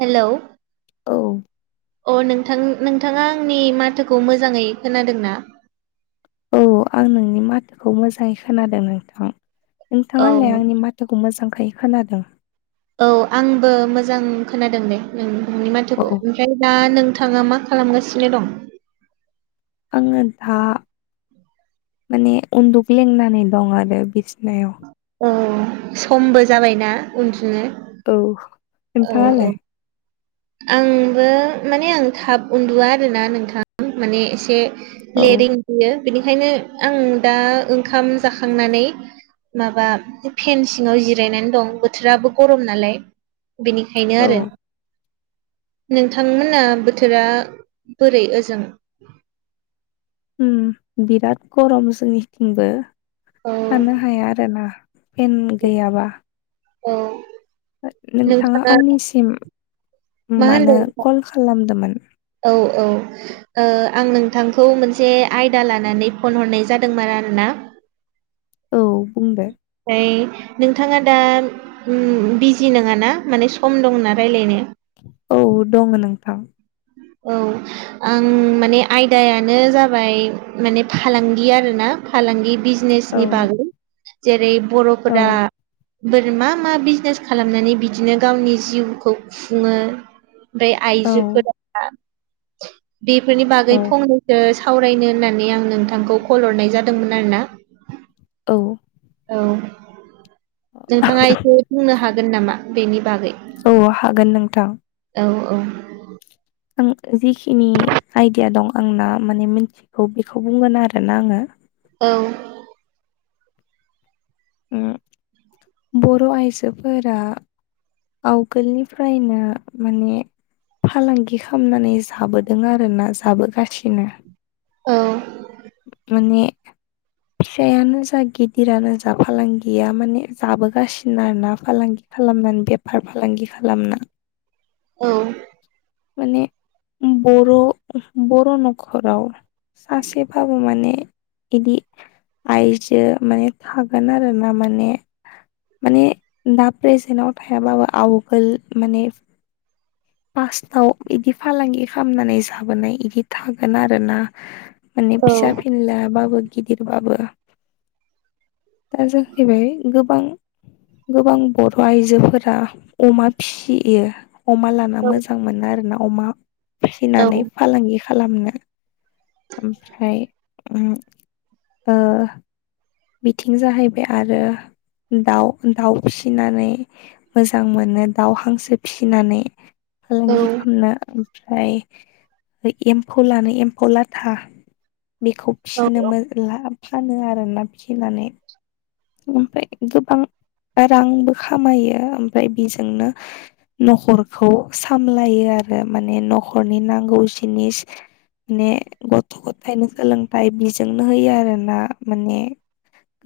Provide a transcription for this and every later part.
Hello. औ। अ नोंथां, नोंथाङा आंनि माथोखौ मोजाङै खोनादों ना? औ आं नोंनि माथोखौ मोजाङै खोनादों नोंथां। औ नोंथाङालाय आंनि मा थोखौ मोजांहै खोनादों? औ आंबो मोजां खोनादों नदे नों नोंनि औ माथोखौ ओमफाय दा नोंथाङा मा खालामगासिनो दं? आङो दा, माने उन्दु ग्लेंनानै दं आरो बिस्नायाव। औ। समबो जाबायना उन्दुनो? औ औ औ नोंथाङालाय आंबो माने आं थाब उन्दुआ आरोना नोंथां माने एसे औ लेदै उन्दुयो। बेनिखायनो आं दा ओंखाम जाखांनानै माबा फेन सिङाव जिरायनानै दं बोथोराबो गरम नालाय। बेनिखायनो औ आरो नोंथांमोना बोथोरा बोरै ओजों? उम बिराद गरम जोंनिथिंबो औ थानो हाया आरो ना। पेन गैयाबा औ। नोंथाङा आंनिसिम मा मानो होनदों? कल खालामदोमोन औ औ ओ आं नोंथांखौ मोनसे आयदा लानानै फन हरनाय जादोंमोन आरोना। औ बुं दे। फाय नोंथाङा दा उम बिजि नोङाना माने सम दंना रायलायनो? औ दङो नोंथां। औ आं माने आयदायानो जाबाय माने फालांगि आरोना फालांगि बिज बिजिनेस औ नि बागै जेरै औ बर'फोरा बोरै मा मा बिजिनेस खालामनानै बिदिनो गावनि जिउखौ खुङो। ओमफाय औ आइजोफोरा बेफोरनि बागै औ फंनैसो सावरायनो होननानै आं नोंथांखौ कल हरनाय जादोंमोन आरो ना। औ औ नोंथाङा एसे बुंनो हागोन नामा? बेनि बागै। औ हागोन नोंथां। औ औ आं जिखिनि आयदिया दं आंना माने मिथिगौ बेखौ बुंगोन आरोना आङो। औ उम [inaudible] बर' आइजोफोरा आवगोलनिफ्रायनो माने फालांगि खालामनानै जाबोदों आरोना जाबोगासिनो। औ माने फिसायानो जा गिदिरानो जा फालांगिया माने जाबोगासिनो आरोना फालांगि खालामनानै बेफार फालांगि खालामना औ माने बर' बर' न'खराव सासे बाबो माने इदि आइजो माने थागोन आरो ना माने माने दा प्रेजेन्टाव थायाबाबो आवगोल माने फास्टाव इदि फालांगि खालामनानै जाबोनाय इदि थागोन आरो ना। माने औ फिसा फिनलाबाबो गिदिरबाबो दा जाहैबाय गोबां गोबां बर' आइजोफोरा अमा फियो अमा लाना मोजां मोनो आरो ना। अमा औ फिसिनानै फालांगि खालामनो। ओमफ्राय ओ बिथिं जाहैबाय आरो दाउ दाउ फिसिनानै मोजां मोनो दाउ, हांसो फिसिनानै औ फालांगि खालामनो। फाय ओय एम्फौ लानो एम्फौ लाथा बेखौ औ फिसिनोमो ला फानो आरोना फिनानै ओमफाय गोबां रांबो खामायो। ओमफाय बेजोंनो नखरखौ सामलायो आरो माने नखरनि नांगौ जिनिस माने गथ' गथायनो सोलोंथाइ बिजोंनो होयो आरोना माने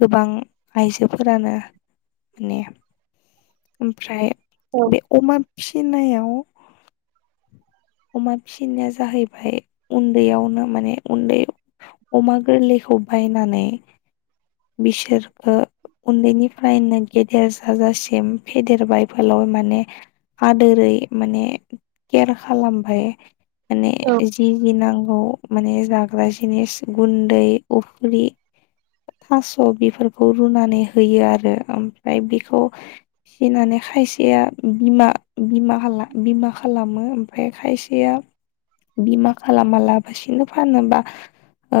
गोबां आइजोफोरानो माने ओमफ्राय बे अमा फिनायाव अमा फिसिनाया जाहैबाय उन्दैयावनो माने उन्दै अमा गोरलैखौ बायनानै बिसोरखो उन्दैनिफ्रायनो गेदेर जाजासिम फेदेरबाय फोलावबाय माने आदोरै माने केयार खालामबाय। माने औ जि जि नांगौ माने जाग्रा जिनिस गुन्दै उफ्रि थास' बेफोरखौ रुनानै होयो आरो। ओमफाय बेखौ फिनानै खायसेया बिमा बिमा बिमा खालामो ओमफ्राय खायसेया बिमा खालामा लाबसिनो फानोबा ओ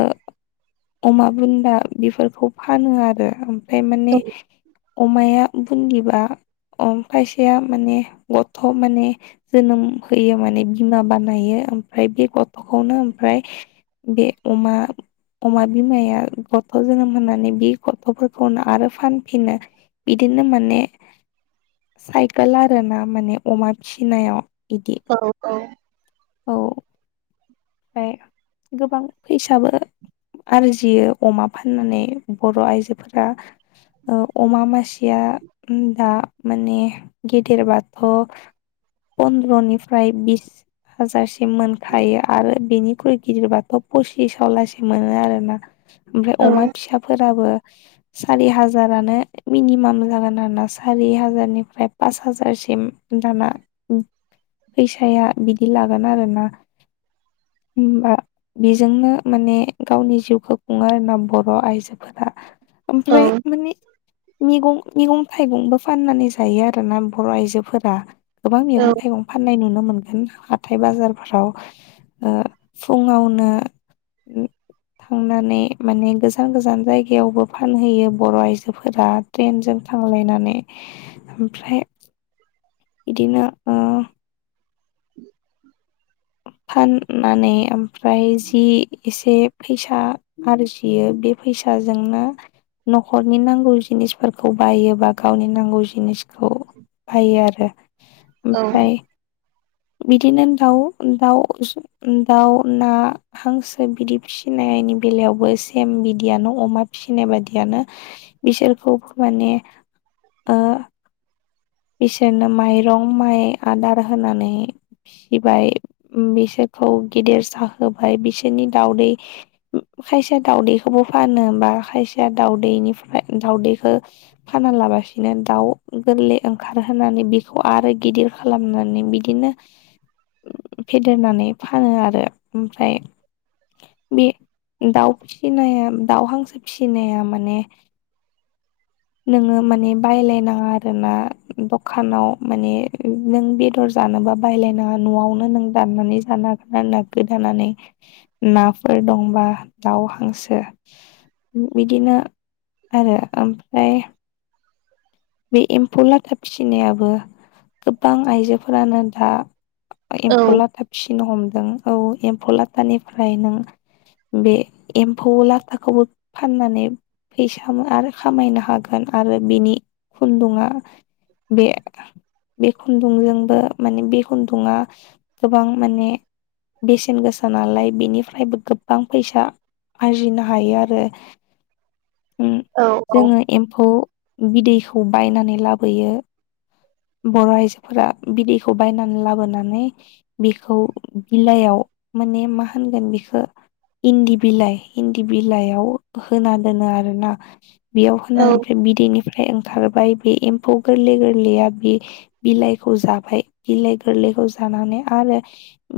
अमा बुन्दा बेफोरखौ फानो आरो ओमफ्राय माने अमाया बुन्दिबा खायसेया माने गथ' माने जोनोम होयो माने बिमा बानायो ओमफ्राय बे गथ'खौनो ओमफ्राय बे अमा अमा बिमाया। गथ' जोनोम होनानै बि गफ'फोरखौनो आरो फानफिनो बिदिनो माने साइकेल आर ना माने अमा फिनायाव इदि औ औ। औ। ओमफ्राय गोबां फैसाबो। आरजियो अमा फाननानै बर' आइजोफोरा अमा मासिया दा माने गेदेर बाथ' पन्द्रनिफ्राय बिस हाजारसिम मोनखायो। आरो बिनिख्रुइ गिदिरबाथ' पसिसाव लासे मोनो आरो ना। ओमफ्राय अमा फिसाफोराबो। सारि हाजारानो मिनिमाम जागोन आरो ना सारि हाजारनिफ्राय पास हाजारसिम। दाना फैयसाया बिदि लागोन आरो ना। हबा बेजोंनो माने गावनि जिउखौ खुंङो आरोना बर' आइजोफोरा। ओमफ्राय माने मैगं मैगं थाइगंबो फाननानै जायो आरोना बर' आइजोफोरा गोबां मैगं थाइगं फाननाय नुनो मोनगोन हाथथाय बाजारफोराव। फुंङावनो थांनानै माने गोजान गोजान जायगायावबो फानहैयो बर' आइजोफोरा। ट्रेनजों थांलायनानै ओमफ्राय बिदिनो ओ [inaudible] फाननानै ओमफ्राय जि एसे फैसा आरजियो बे फैसाजोंनो न'खरनि नांगौ जिनिसफोरखौ बायोबा गावनि नांगौ जिनिसखौ बायो आरो ओमफ्राय। बिदिनो दाउ दाउ दाउ ना हांसो बिदि फिसिनायनि बेलायावबो सेम बिदियानो अमा फिसिनाय बायियानो बिसोरखौ माने बिसोरनो माइरं माइ आदार होनानै। फिसिबाय बिसोरखौ गेदेर साहोबाय बिसोरनि दावउदै खायसेया दाउदैखौबो फानो बा खायसेया दाउदैनिफ्राय दाउदैखौ फाना लाबासिनो दाउ गोरलै खारहानै बेखौ आरो गिदिर खालामनानै बिदिनो। फेदेरनानै फानो आरो। ओमफ्राय बे दाउ फिसिनाया दाउ हांसो। फिसिनाया माने नोङो माने बायलायनाङा आरोना। दखानाव माने नों बेदर जानोबा बायलायनाङा न'आवनो नों दाननानै जानो हागोन। [unintelligible] [inaudible] नाफोर दंबा दाउ हांसो। बिदिनो आरो ओमफ्राय। बे एम्फौ लाथा फिसिनायाबो। गोबां आइजोफोरानो दा एम्फौला टाइप। सिन हमदों औ एम्फौ लाथानिफ्राय नों बे एम्फौ लाथाखौबो फाननानै फैसा आरो खामायनो हागोन आरो बिनि खुन्दुङा बे बे खुन्दुंजोंबो माने बे खुन्दुा गोबां माने बेसेन गोसा नालाय बेनिफ्रायबो गो गोबां फैसा आरजिनो हायो आरो जोङो एम्फौ बिदैखौ बायनानै लाबोयो बर' आइजोफोरा बिदैखौ बायनानै लाबोनानै बेखौ बिलाइयाव माने मा होनगोन बेखौ इन्दि बिलाइ इन्दि बिलाइयाव होना दोनो आरो ना बेयाव होनानै ओमफ्राय बिदैनिफ्राय ओंखारबाय बे एम्फौ गोरलै गोरलैया बे बिलाइखौ जाबाय बिलाइ गोरलैखौ जानानै आरो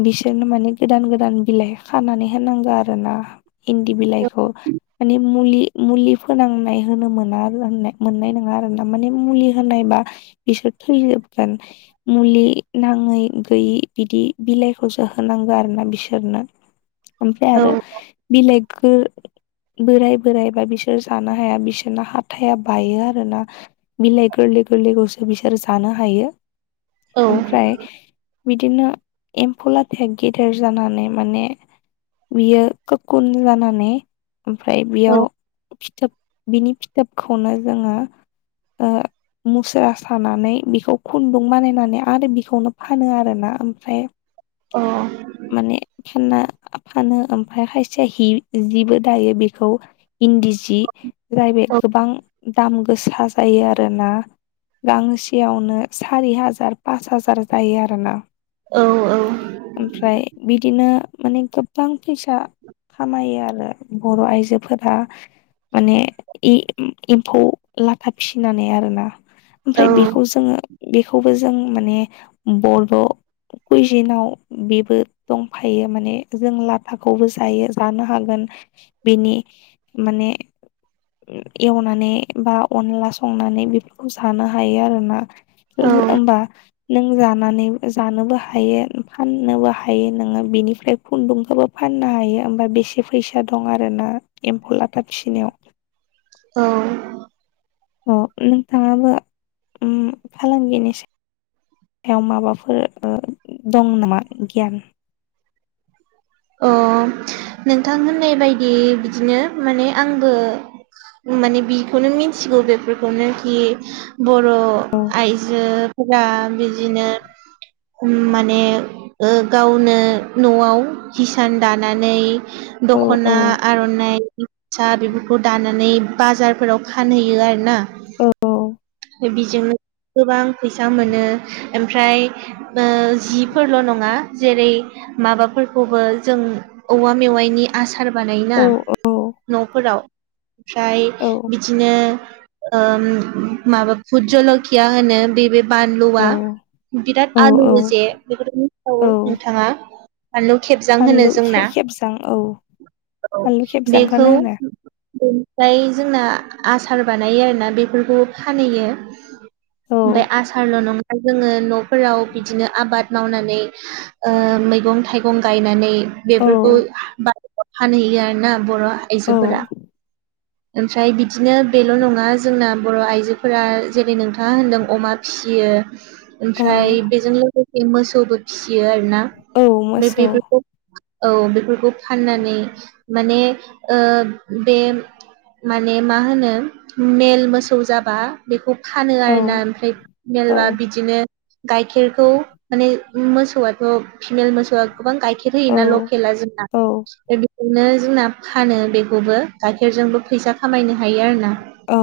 बिसोरनो माने गोदान गोदान बिलाइ खानानै होनांगौ आरो ना इन्दि बिलाइखौ माने मुलि मुलि फोनांनाय होनो मोना होन मोननाय नङा आरो ना माने मुलि होनायबा बिसोर थैजोबगोन मुलि नाङै गैयि बिदि बिलाइखौसो होनांगौ आरो ना बिसोरनो ओमफ्राय आरो बिलाइ गो बोराइ बोराइबा बिसोर जानो हाया बिसोरना हााथाइया बायो आरो ना बिलाइ गोरलै गोरलैखौसो बिसोर जानो हायो ओमफ्राय बिदिनो एम्फौ लाथाया गेदेर जानानै माने बियो खुन जानानै ओमफ्राय बेयाव फिथोब बिनि फिथोबखौनो जोङो मुसुरा सानानै बेखौ खुन्दुं बानायनानै आरो बेखौनो फानो आरोना ओमफ्राय माने फानना फानो ओमफ्राय खायसेया हि जिबो दायो बेखौ इन्दि सि जाय बे गोबां दाम गोसा जायो आरोना गांसेयावनो सारि हाजार पास हाजार जायो आरोना ओमफ्राय बि बिदिनो माने गोबां फैसा खामायो आरो बर' आइजोफोरा माने इ एम्फौ लाथा फिसिनानै आरोना ओमफ्राय बेखौ जोङो बेखौबो जों माने बर'' कुइजिनाव बेबो दंफायो माने जों लाथाखौबो जायो जानो हागोन बिनि माने एवनानै बा अनला संनानै बेफोरखौ जानो हायो आरो ना औ होमबा नों जानानै जानोबो हायो फाननोबो हायो नोङो बिनिफ्राय खुन्दुंखौबो फाननो हायो होमबा बेसे फैसा दं आरोना एम्फौ लाथा फिसिनायाव औ अ नोंथाङाबो उ फालांगिनिस बेयाव माबाफोर ओ दं नामा गियान अ नोंथां होननाय बायदि बिदिनो माने आंबो माने बिखौनो मिथिगौ बेफोरखौनो कि बर' औ आइ जोफोरा बिदिनो माने गावनो न'आव हिसान दानानै औ औ दख'ना आर'नाइ फास्रा बेफोरखौ दानानै बाजारफोराव फानहैयो आरोना औ म बेजोंनो गोबां फैसा मोनो ओमफ्राय जिफोरल' नङा जेरै माबाफोर खौबो जों औवा मेवाइनि आसार औ बानायोना न'फोराव ओमफ्राय औ बिदिनो ओम माबा फुद जलखिया होनो बे बानलुआ औ बिराद औ औ आलौवो जे बेखौथ' मिथि औ [unintelligible] नोंथाङा बानलु खेबजां होनो फानलु खे जोंना खेबजां औ औ फानलु बेखौ खेबजांखौनो होनो बेनिफ्राय जोंना आसार बानायो आरोना बेफोरखौ फानहयो औ ओमफाय आस सारल' नङा जोङो न'फोराव बिदिनो आबाद मावनानै ओ मैगं थाइ गं गायनानै औ बेफोरखौ बा फानहैयो आरोना बर'आ औ आइजोफोरा ओमफ्राय बिदिनो बेल' नङा जोंना बर' आइजोफोरा जेरै नोंथाङा होनदों अमा फियो औ ओमफ्राय बेजों लोगोसे मोसौबो फिसियो आरोना औ [unintelligible] फ्राय मोसौ बेफोरखौ औ बेफोरखौ फाननानै माने ओ बे माने मा होनो मेल मोसौ जाबा बेखौ फानो औ आरोना ओमफ्राय [unintelligible] औ मेलबा बिदिनो गाइखेरखौ माने मोसौआथ' फिमेल मोसौआ गोबां गाइखेर औ होयोना लकेला जोंना औ [unintelligible] बिदिनो जोंना फानो बेखौबो गाइखेरजोंबो फैसा खामायनो हायो आरोना। औ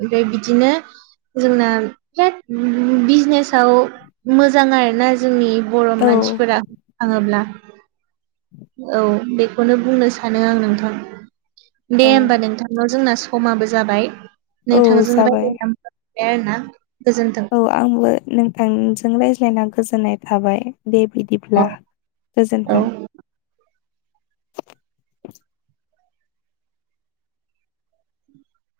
ओमफाय बिदिनो जोंना [unintelligible] बिजनेसाव मोजां आरोना जोंनि बर' मानसिफोरा थाङोब्ला औ बेखौनो बुंनो सानो आं नोंथां दे औ होमबा नोंथां ना [unintelligible] जोंना स समाबो जाबाय औ नोंथांजों जाबाय रायलाय [unintelligible] आरोना गोजोन्थों औ आंबो नोंथांजों रायज्लायना गोजोननाय थाबाय दे बिदिब्ला औ औ गोजोन्थों